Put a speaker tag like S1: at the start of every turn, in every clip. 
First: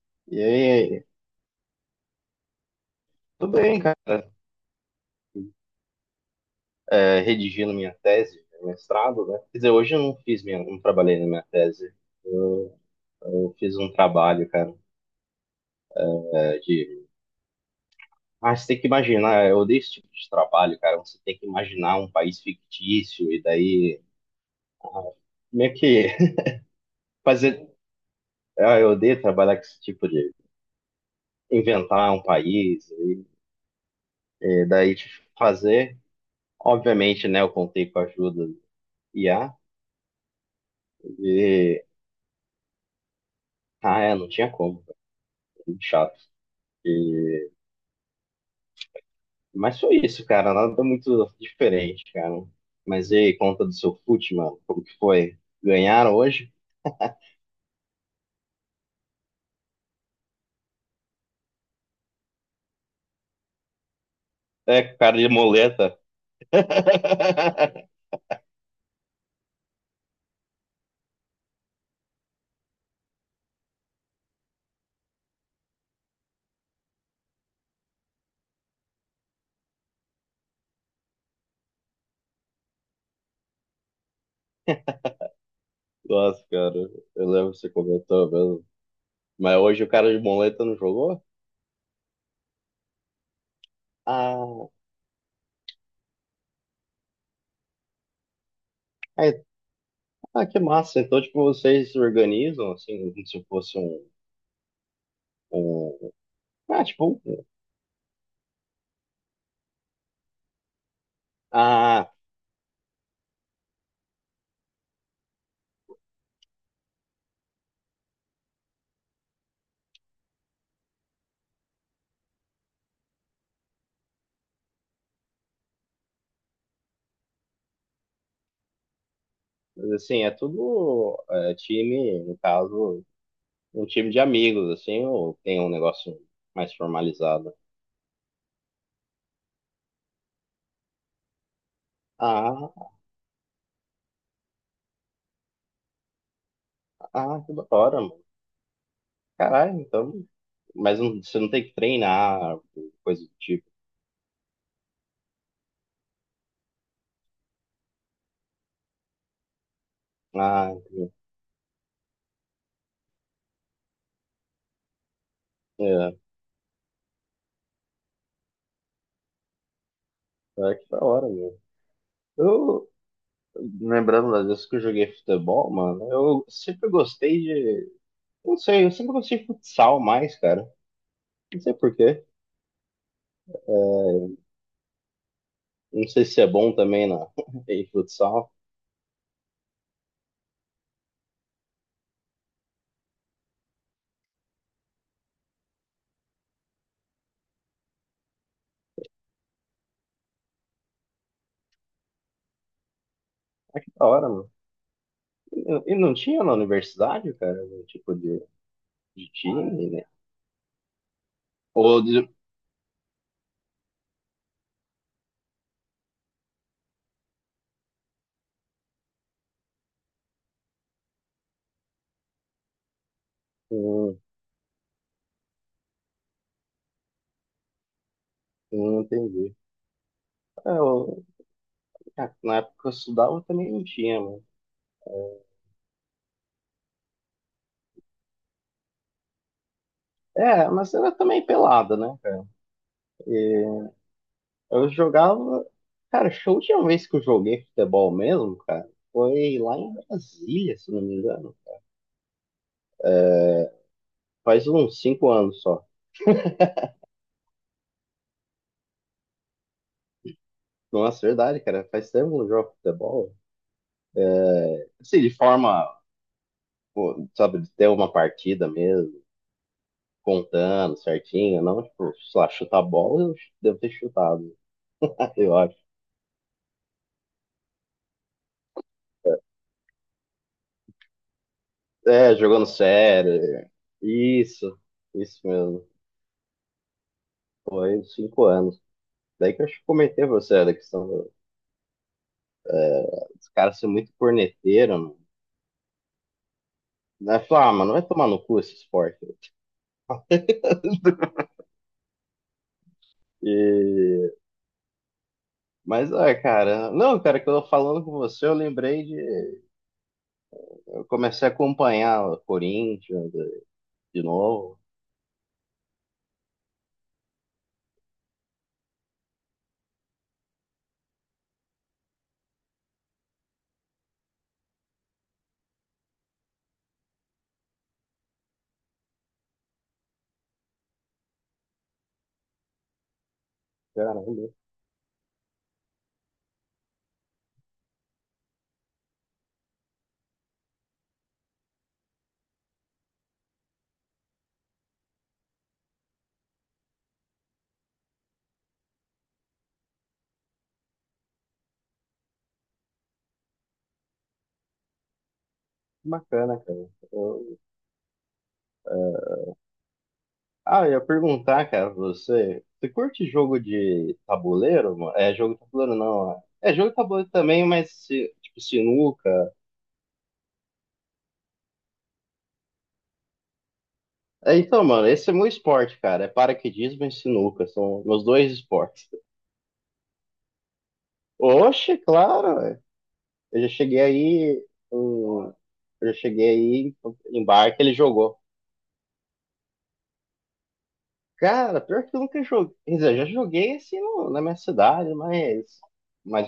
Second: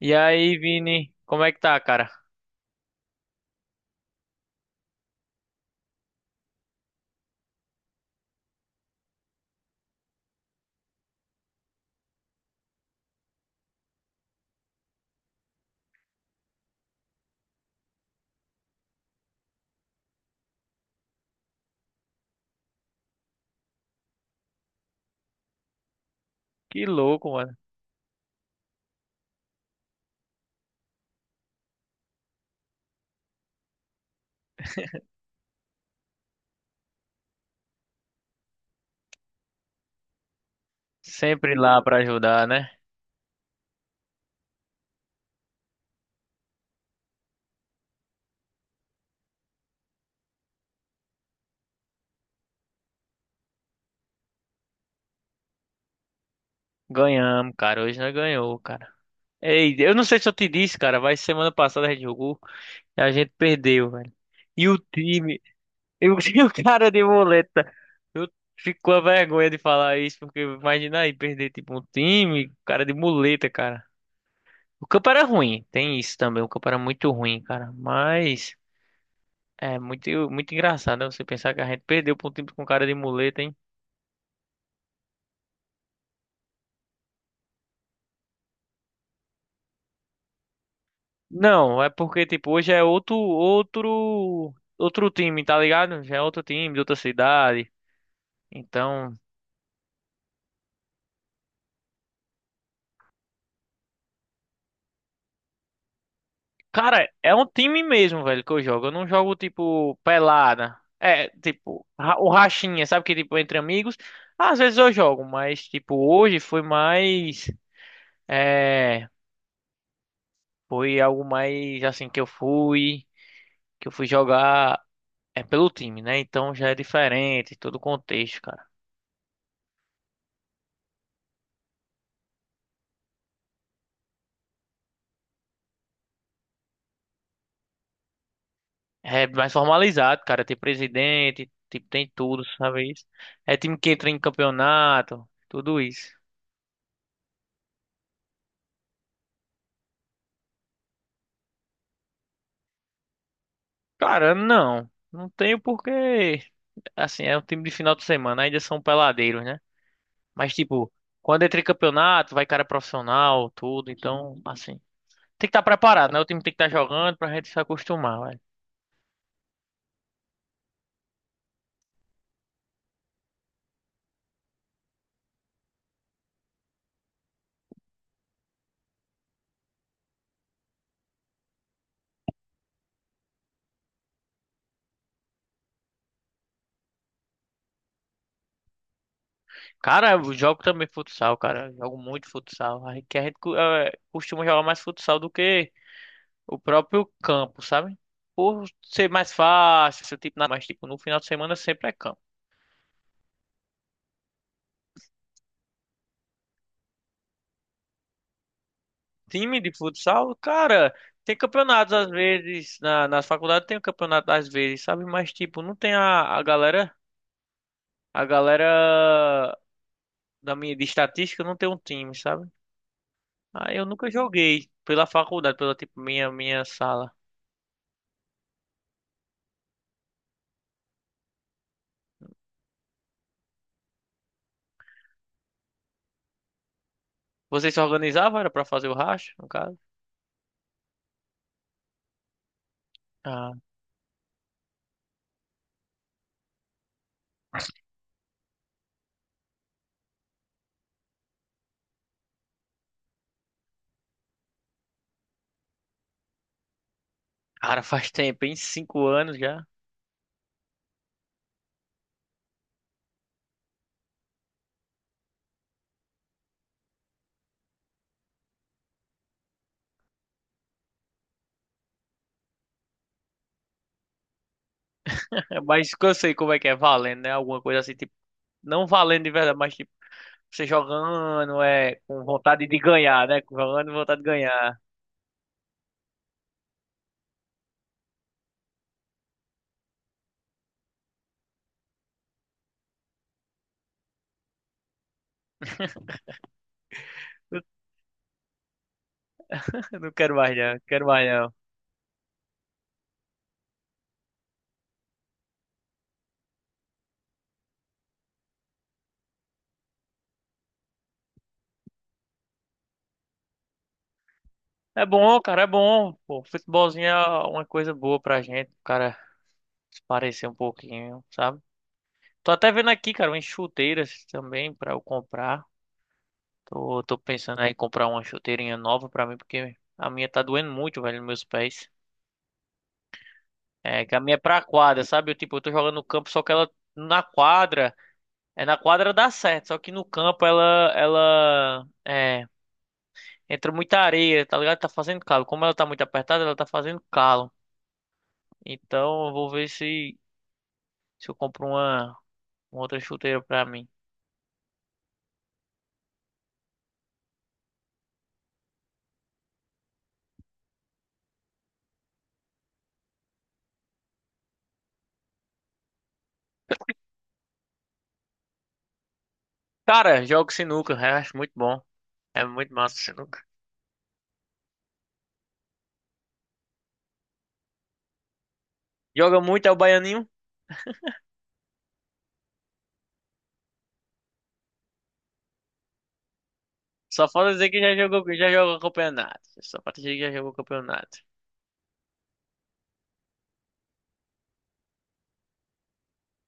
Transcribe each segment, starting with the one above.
S1: E
S2: E
S1: aí,
S2: aí,
S1: Vini, como é que tá, cara?
S2: tudo bem, cara? É, redigindo minha tese, meu mestrado, né? Quer dizer, hoje eu não fiz minha, não trabalhei na minha tese. Eu, eu fiz um trabalho, cara, é, de. Ah, você tem que imaginar, eu odeio esse tipo de trabalho, cara. Você tem que imaginar um país fictício e daí. Ah, meio que
S1: Que louco, mano.
S2: fazer. Ah, eu odeio trabalhar com esse tipo de. Inventar um país e daí de fazer. Obviamente, né? Eu contei com a ajuda do IA
S1: Sempre lá
S2: e.
S1: pra ajudar, né?
S2: Ah, é, não tinha como, cara, muito chato. E- Mas foi isso, cara. Nada muito diferente, cara. Mas e aí, conta do seu fute, mano? Como que foi? Ganharam hoje?
S1: Ganhamos, cara. Hoje nós ganhou, cara. Ei, eu não sei se eu te disse, cara, mas semana passada a gente jogou e a gente perdeu, velho. E o
S2: É, cara de
S1: time,
S2: moleta.
S1: eu tinha o cara de boleta. Eu fico com a vergonha de falar isso, porque imagina aí perder tipo um time, cara de muleta, cara. O campo era ruim, tem isso também. O campo era muito ruim, cara. Mas é muito, muito engraçado, né? Você pensar que a gente perdeu pra um time com cara de muleta, hein?
S2: Nossa, cara. Eu lembro que você comentou mesmo. Mas hoje o cara de moleta não jogou?
S1: Não, é porque, tipo, hoje é outro, outro,
S2: Ah,
S1: outro time, tá ligado? Já é outro time de outra cidade. Então,
S2: é, ah, que massa. Então, tipo, vocês se organizam, assim, como se fosse um... um- ah,
S1: cara,
S2: tipo...
S1: é
S2: um-
S1: um time mesmo, velho, que eu jogo. Eu não jogo, tipo, pelada. É, tipo,
S2: Ah,
S1: o rachinha, sabe que, tipo, entre amigos. Às vezes eu jogo, mas, tipo, hoje foi mais, é, foi algo mais, assim, que eu fui jogar, é, pelo time, né? Então já é diferente, todo o contexto, cara.
S2: mas assim, é tudo é, time, no caso um time de amigos, assim, ou tem um negócio mais formalizado?
S1: É mais formalizado, cara. Tem presidente, tipo, tem tudo,
S2: Ah,
S1: sabe isso? É time que entra em campeonato, tudo isso.
S2: ah, que da hora, mano. Caralho, então. Mas não- você não tem que treinar, coisa do tipo.
S1: Cara, não. Não tenho porque, assim, é um time de final de semana, ainda são peladeiros, né? Mas,
S2: Ah,
S1: tipo,
S2: entendi.
S1: quando entra em campeonato, vai cara profissional, tudo, então, assim. Tem que estar preparado,
S2: É,
S1: né? O time tem que estar jogando pra gente se acostumar, velho.
S2: é que da hora, mesmo. Eu, lembrando das vezes que eu joguei futebol, mano, eu sempre gostei de. Não sei, eu sempre gostei de futsal mais, cara. Não sei por quê. Não sei se é bom também na, em futsal.
S1: Cara, eu jogo também futsal, cara. Eu jogo muito futsal. A gente, que a gente costuma jogar mais futsal do que o próprio campo, sabe? Por ser mais fácil, ser tipo, mas tipo, no final de semana sempre é campo.
S2: Que da hora, mano. E não tinha na universidade, cara, algum tipo de
S1: Time de
S2: time, né?
S1: futsal, cara, tem campeonatos
S2: Ou
S1: às
S2: de...
S1: vezes, nas faculdades tem um campeonato às vezes, sabe? Mas tipo, não tem a galera de estatística não tem um time, sabe? Aí eu nunca
S2: Hum,
S1: joguei pela faculdade, pela tipo, minha sala.
S2: não entendi. É, eu- é, na época que eu estudava também não tinha, mano.
S1: Vocês se organizavam, era pra fazer o racha, no caso?
S2: É, é, mas era também pelada, né, cara?
S1: Ah,
S2: E eu jogava. Cara, show de última vez que eu joguei futebol mesmo, cara, foi lá em Brasília, se não me engano. É, faz uns cinco anos só.
S1: cara, faz tempo, hein? 5 anos já.
S2: Nossa, é verdade, cara. Faz tempo que eu não jogo futebol. É, assim, de forma, pô, sabe, de ter uma partida mesmo. Contando certinho, não, tipo, sei lá, chutar bola, eu devo ter chutado, eu
S1: É,
S2: acho.
S1: mas eu sei como é que é valendo, né? Alguma coisa assim, não valendo de verdade, mas tipo, você jogando é com
S2: É,
S1: vontade
S2: jogando
S1: de ganhar, né?
S2: sério,
S1: Jogando com vontade de
S2: isso,
S1: ganhar.
S2: isso mesmo. Foi cinco anos. Daí que eu acho que comentei pra você da questão do, é, dos caras ser muito corneteiro, mano. Né? Falar, ah, mano, vai tomar no cu esse esporte.
S1: Eu não quero mais não, quero mais não.
S2: E... Mas, ah, cara, não, cara, que eu tô falando com você, eu lembrei de. Eu comecei a acompanhar o Corinthians de novo.
S1: É bom, cara, é bom. Pô, futebolzinho é uma coisa boa pra gente, o cara se parecer um pouquinho, sabe? Tô até vendo aqui, cara, umas chuteiras também pra eu comprar. Tô pensando aí em comprar uma chuteirinha nova pra mim, porque a minha tá doendo muito, velho, nos meus pés. É, que
S2: Cara,
S1: a minha é
S2: que
S1: pra quadra, sabe? Eu, tipo, eu tô jogando no campo, só que ela na quadra. É na quadra dá certo, só que no campo ela é, entra muita areia, tá ligado? Tá fazendo calo. Como ela tá muito apertada, ela tá fazendo calo. Então eu vou ver se eu compro uma outra chuteira pra mim.
S2: bacana, cara. Eu, é, ah, eu ia perguntar, cara, pra você, você curte jogo de tabuleiro, mano? É jogo de tabuleiro não, ó. É jogo de tabuleiro também, mas se- tipo sinuca.
S1: Cara, jogo sinuca, eu acho muito bom. É muito massa o sinuca.
S2: É, então, mano, esse é meu esporte, cara, é paraquedismo e sinuca, são meus dois esportes.
S1: Joga muito é o baianinho.
S2: Oxe, claro, ué. Eu já cheguei aí, em- eu já cheguei aí
S1: Só
S2: em
S1: falta dizer
S2: bar
S1: que
S2: que ele jogou.
S1: já jogou campeonato. Só falta dizer que já jogou campeonato.
S2: Cara, pior que eu nunca joguei, quer dizer, eu já joguei assim no- na minha cidade, mas,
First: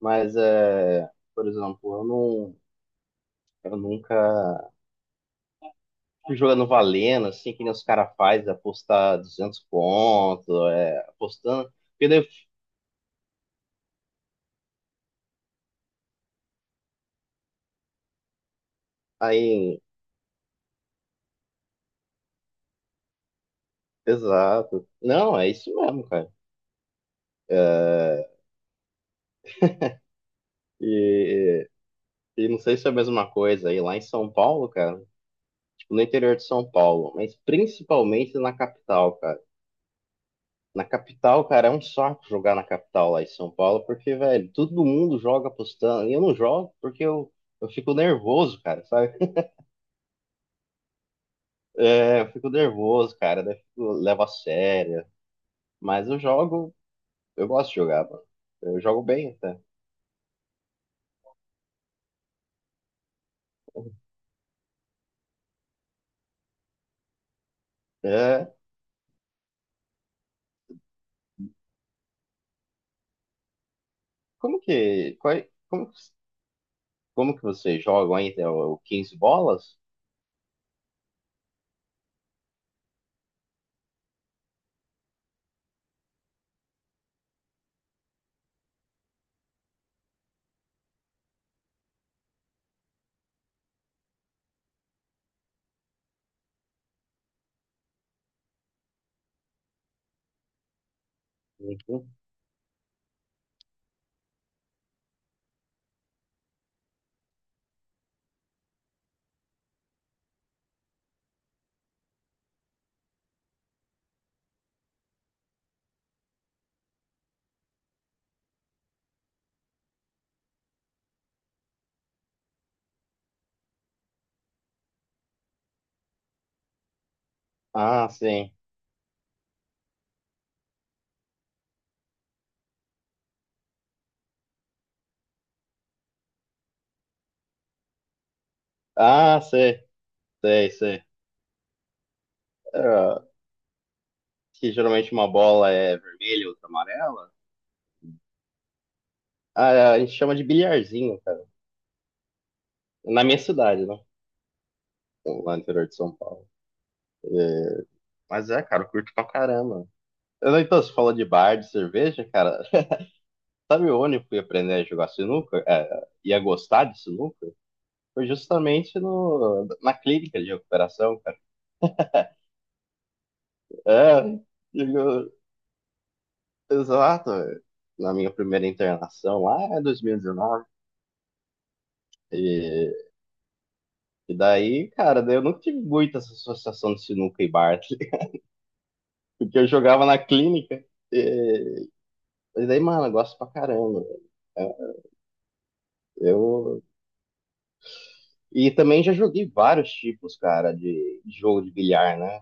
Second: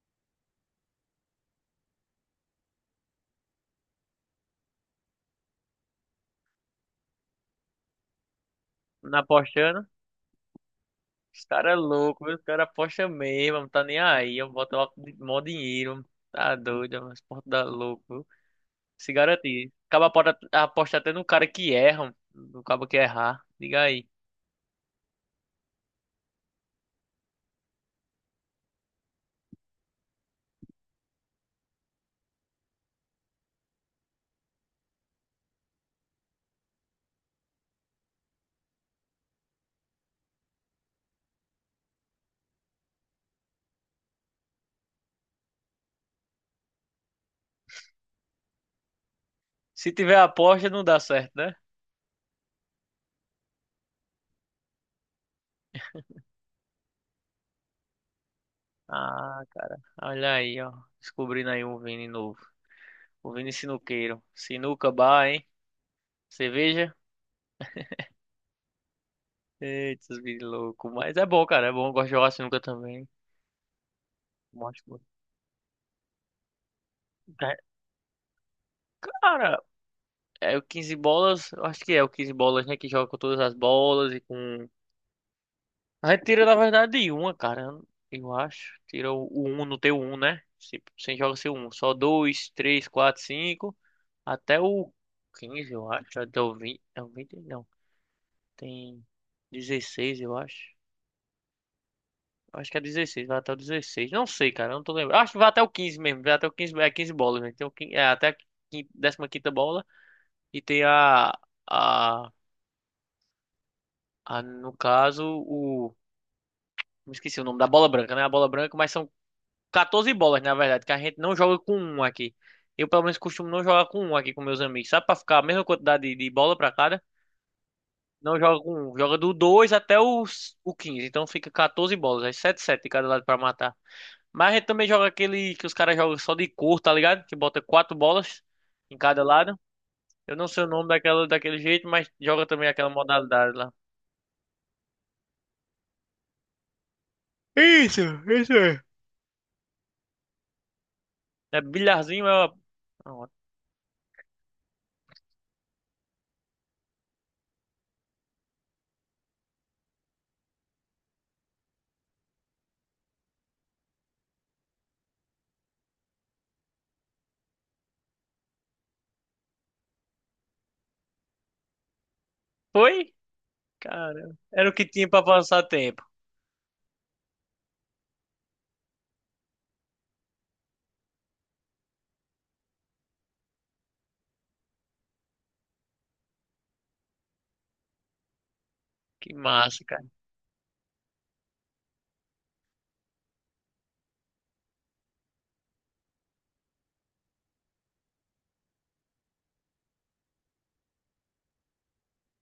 S2: mas é, por exemplo, eu não, eu nunca jogando valendo, assim, que nem os caras fazem, apostar
S1: Não
S2: 200
S1: apostando.
S2: pontos, é,
S1: Os caras
S2: apostando.
S1: é
S2: Porque
S1: louco,
S2: daí,
S1: viu? Os caras apostam mesmo, não tá nem aí. Eu boto lá mó dinheiro, tá doido, é umas portas da louco, viu? Se garantir.
S2: aí,
S1: Acaba pode apostar até no cara que erra, no cabo que errar. Diga aí.
S2: exato. Não, é isso mesmo, cara. É, e, e não sei se é a mesma coisa aí lá em São Paulo, cara, tipo, no interior de São Paulo, mas principalmente na capital, cara. Na capital, cara, é um saco jogar na capital lá em São Paulo, porque, velho, todo mundo joga apostando. E eu não jogo porque eu fico nervoso, cara, sabe?
S1: Se tiver aposta, não dá certo, né?
S2: É, eu fico nervoso, cara. Daí fico, levo a sério. Mas eu jogo, eu gosto de jogar, mano. Eu jogo bem
S1: Ah,
S2: até.
S1: cara, olha aí, ó. Descobrindo aí um Vini novo. O Vini Sinuqueiro. Sinuca bar, hein? Cerveja?
S2: É,
S1: Eita, os Vini louco. Mas é bom, cara, é bom. Eu gosto de jogar sinuca também.
S2: como
S1: Mostra.
S2: que, qual, é, como, como que vocês jogam ainda? O 15
S1: Cara,
S2: bolas?
S1: é o 15 bolas, eu acho que é o 15 bolas, né? Que joga com todas as bolas e com. A gente tira, na verdade, de uma, cara. Eu acho. Tira o um, não tem o um, né? Sem joga sem o um. Só dois, três, quatro, cinco. Até o 15, eu acho. Até o 20, é o 20, não. Tem 16, eu acho.
S2: Uhum.
S1: Eu acho que é 16, vai até o 16. Não sei, cara, eu não tô lembrando. Acho que vai até o 15 mesmo, vai até o 15, é 15 bolas, né? Tem o, é até a 15ª bola e tem a, no caso, o me esqueci o nome da bola branca, né? A bola branca, mas são 14 bolas, na verdade, que a gente não joga com um aqui. Eu, pelo menos, costumo não jogar com um aqui com meus amigos, sabe? Pra ficar a mesma quantidade de bola pra cada.
S2: Ah,
S1: Não
S2: sim.
S1: joga com um, joga do 2 até os, o 15. Então fica 14 bolas, aí 7 7 de cada lado pra matar. Mas a gente também joga aquele que os caras jogam só de cor, tá ligado? Que bota quatro bolas em cada
S2: Ah,
S1: lado.
S2: sei,
S1: Eu não sei o
S2: sei,
S1: nome
S2: sei.
S1: daquela, daquele jeito, mas joga também aquela
S2: É,
S1: modalidade lá.
S2: que geralmente uma bola é vermelha, outra amarela.
S1: Isso, isso. É
S2: Ah, é, a gente chama de bilharzinho, cara.
S1: é bilharzinho, é.
S2: Na
S1: Uma-
S2: minha cidade, né? Lá no interior de São Paulo. É, mas é, cara, eu curto pra caramba. Eu não- Então, você falou de bar, de cerveja, cara. Sabe onde eu fui aprender a jogar sinuca, é, e a gostar de sinuca? Foi justamente no, na clínica de recuperação, cara.
S1: foi?
S2: É,
S1: Cara, era o que tinha pra
S2: digo,
S1: passar tempo.
S2: exato. Na minha primeira internação lá, em 2019. E, dezenove. E daí, cara, daí eu nunca tive muito essa associação de sinuca e Bartley,
S1: Que
S2: porque eu
S1: massa,
S2: jogava
S1: cara.
S2: na clínica. E, e daí, mano, eu gosto pra caramba. É, eu, e também já joguei vários tipos, cara, de jogo de bilhar, né?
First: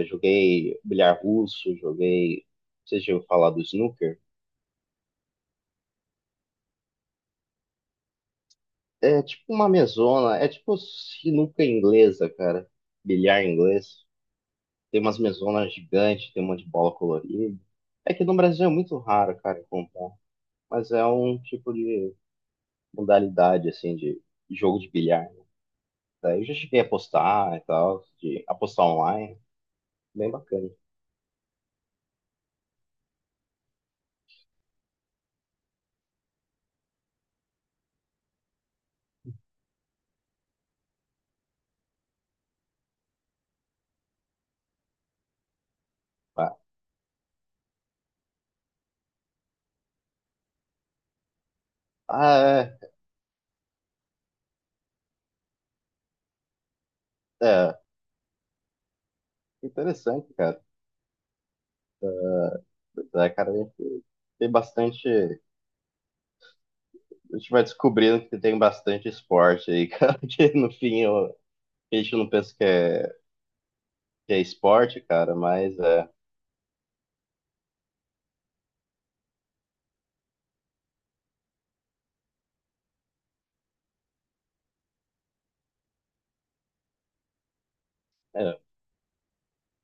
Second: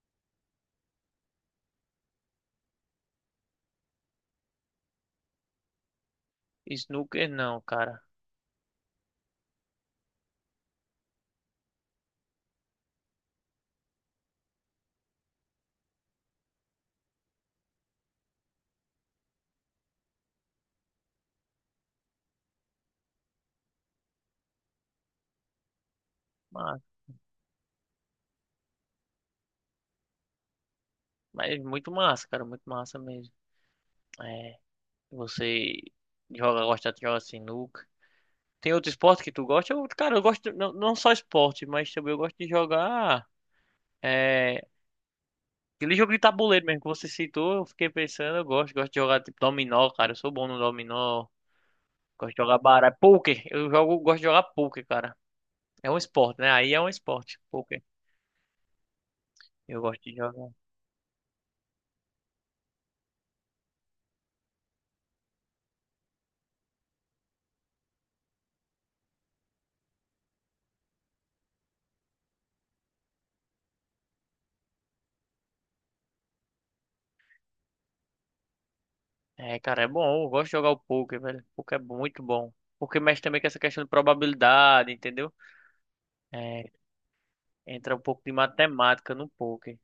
S2: Eu joguei bilhar russo, joguei. Vocês já ouviram falar do snooker?
S1: Snooker não, cara.
S2: É tipo uma mesona, é tipo sinuca inglesa, cara. Bilhar inglês. Tem umas mesonas gigantes, tem um monte de bola colorida. É que no Brasil é muito raro, cara, comprar. Mas é um tipo de modalidade, assim, de jogo de bilhar. Daí eu já cheguei
S1: Mas,
S2: a apostar e tal, de apostar online. Bem bacana.
S1: mas muito massa, cara. Muito massa mesmo. É, você joga, gosta de jogar sinuca. Tem outro esporte que tu gosta? Eu, cara, eu gosto, não, não só esporte, mas também eu gosto de jogar. É, aquele jogo de
S2: Ah,
S1: tabuleiro mesmo que você citou, eu fiquei pensando, eu gosto, gosto de jogar tipo dominó, cara. Eu sou bom no dominó. Gosto de jogar
S2: ah,
S1: baralho. Poker, eu jogo, gosto de jogar poker, cara. É um esporte, né? Aí é um esporte,
S2: é, é.
S1: poker. Eu gosto de
S2: Interessante,
S1: jogar.
S2: cara. É, cara, tem bastante a gente vai descobrindo que tem bastante esporte aí, cara, que no fim eu- a gente não pensa que é esporte, cara, mas é,
S1: É, cara, é bom. Eu gosto de jogar o poker, velho. O poker é muito bom. Porque mexe também com essa questão de probabilidade, entendeu? É, entra um pouco de
S2: é,
S1: matemática no poker.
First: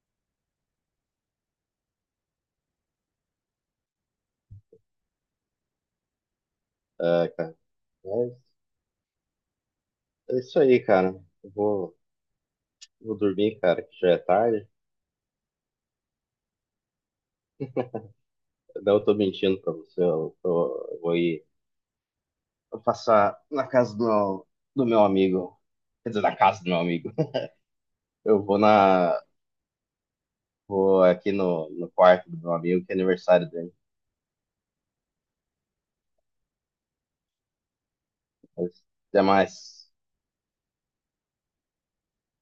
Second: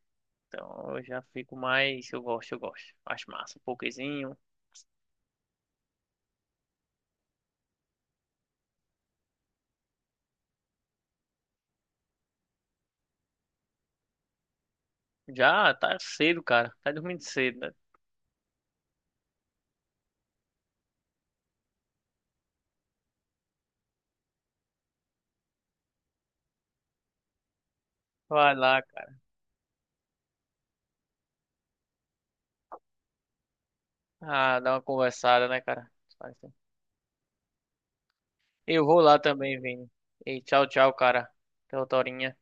S1: Então eu já fico mais. Eu gosto, eu gosto. Acho massa. Pokerzinho.
S2: é, cara, mas é isso aí, cara, eu vou, vou dormir, cara, que já é tarde,
S1: Já tá cedo, cara. Tá dormindo cedo, né?
S2: não, eu tô mentindo pra você, eu, tô, eu vou ir eu passar na casa do, do meu amigo, quer dizer, na casa do meu amigo, eu
S1: Vai
S2: vou
S1: lá, cara.
S2: na, vou aqui no, no quarto do meu amigo, que é aniversário dele,
S1: Ah, dá uma conversada, né, cara?
S2: mas
S1: Eu vou lá
S2: até
S1: também,
S2: mais.
S1: Vini. E tchau, tchau, cara. Até outra horinha.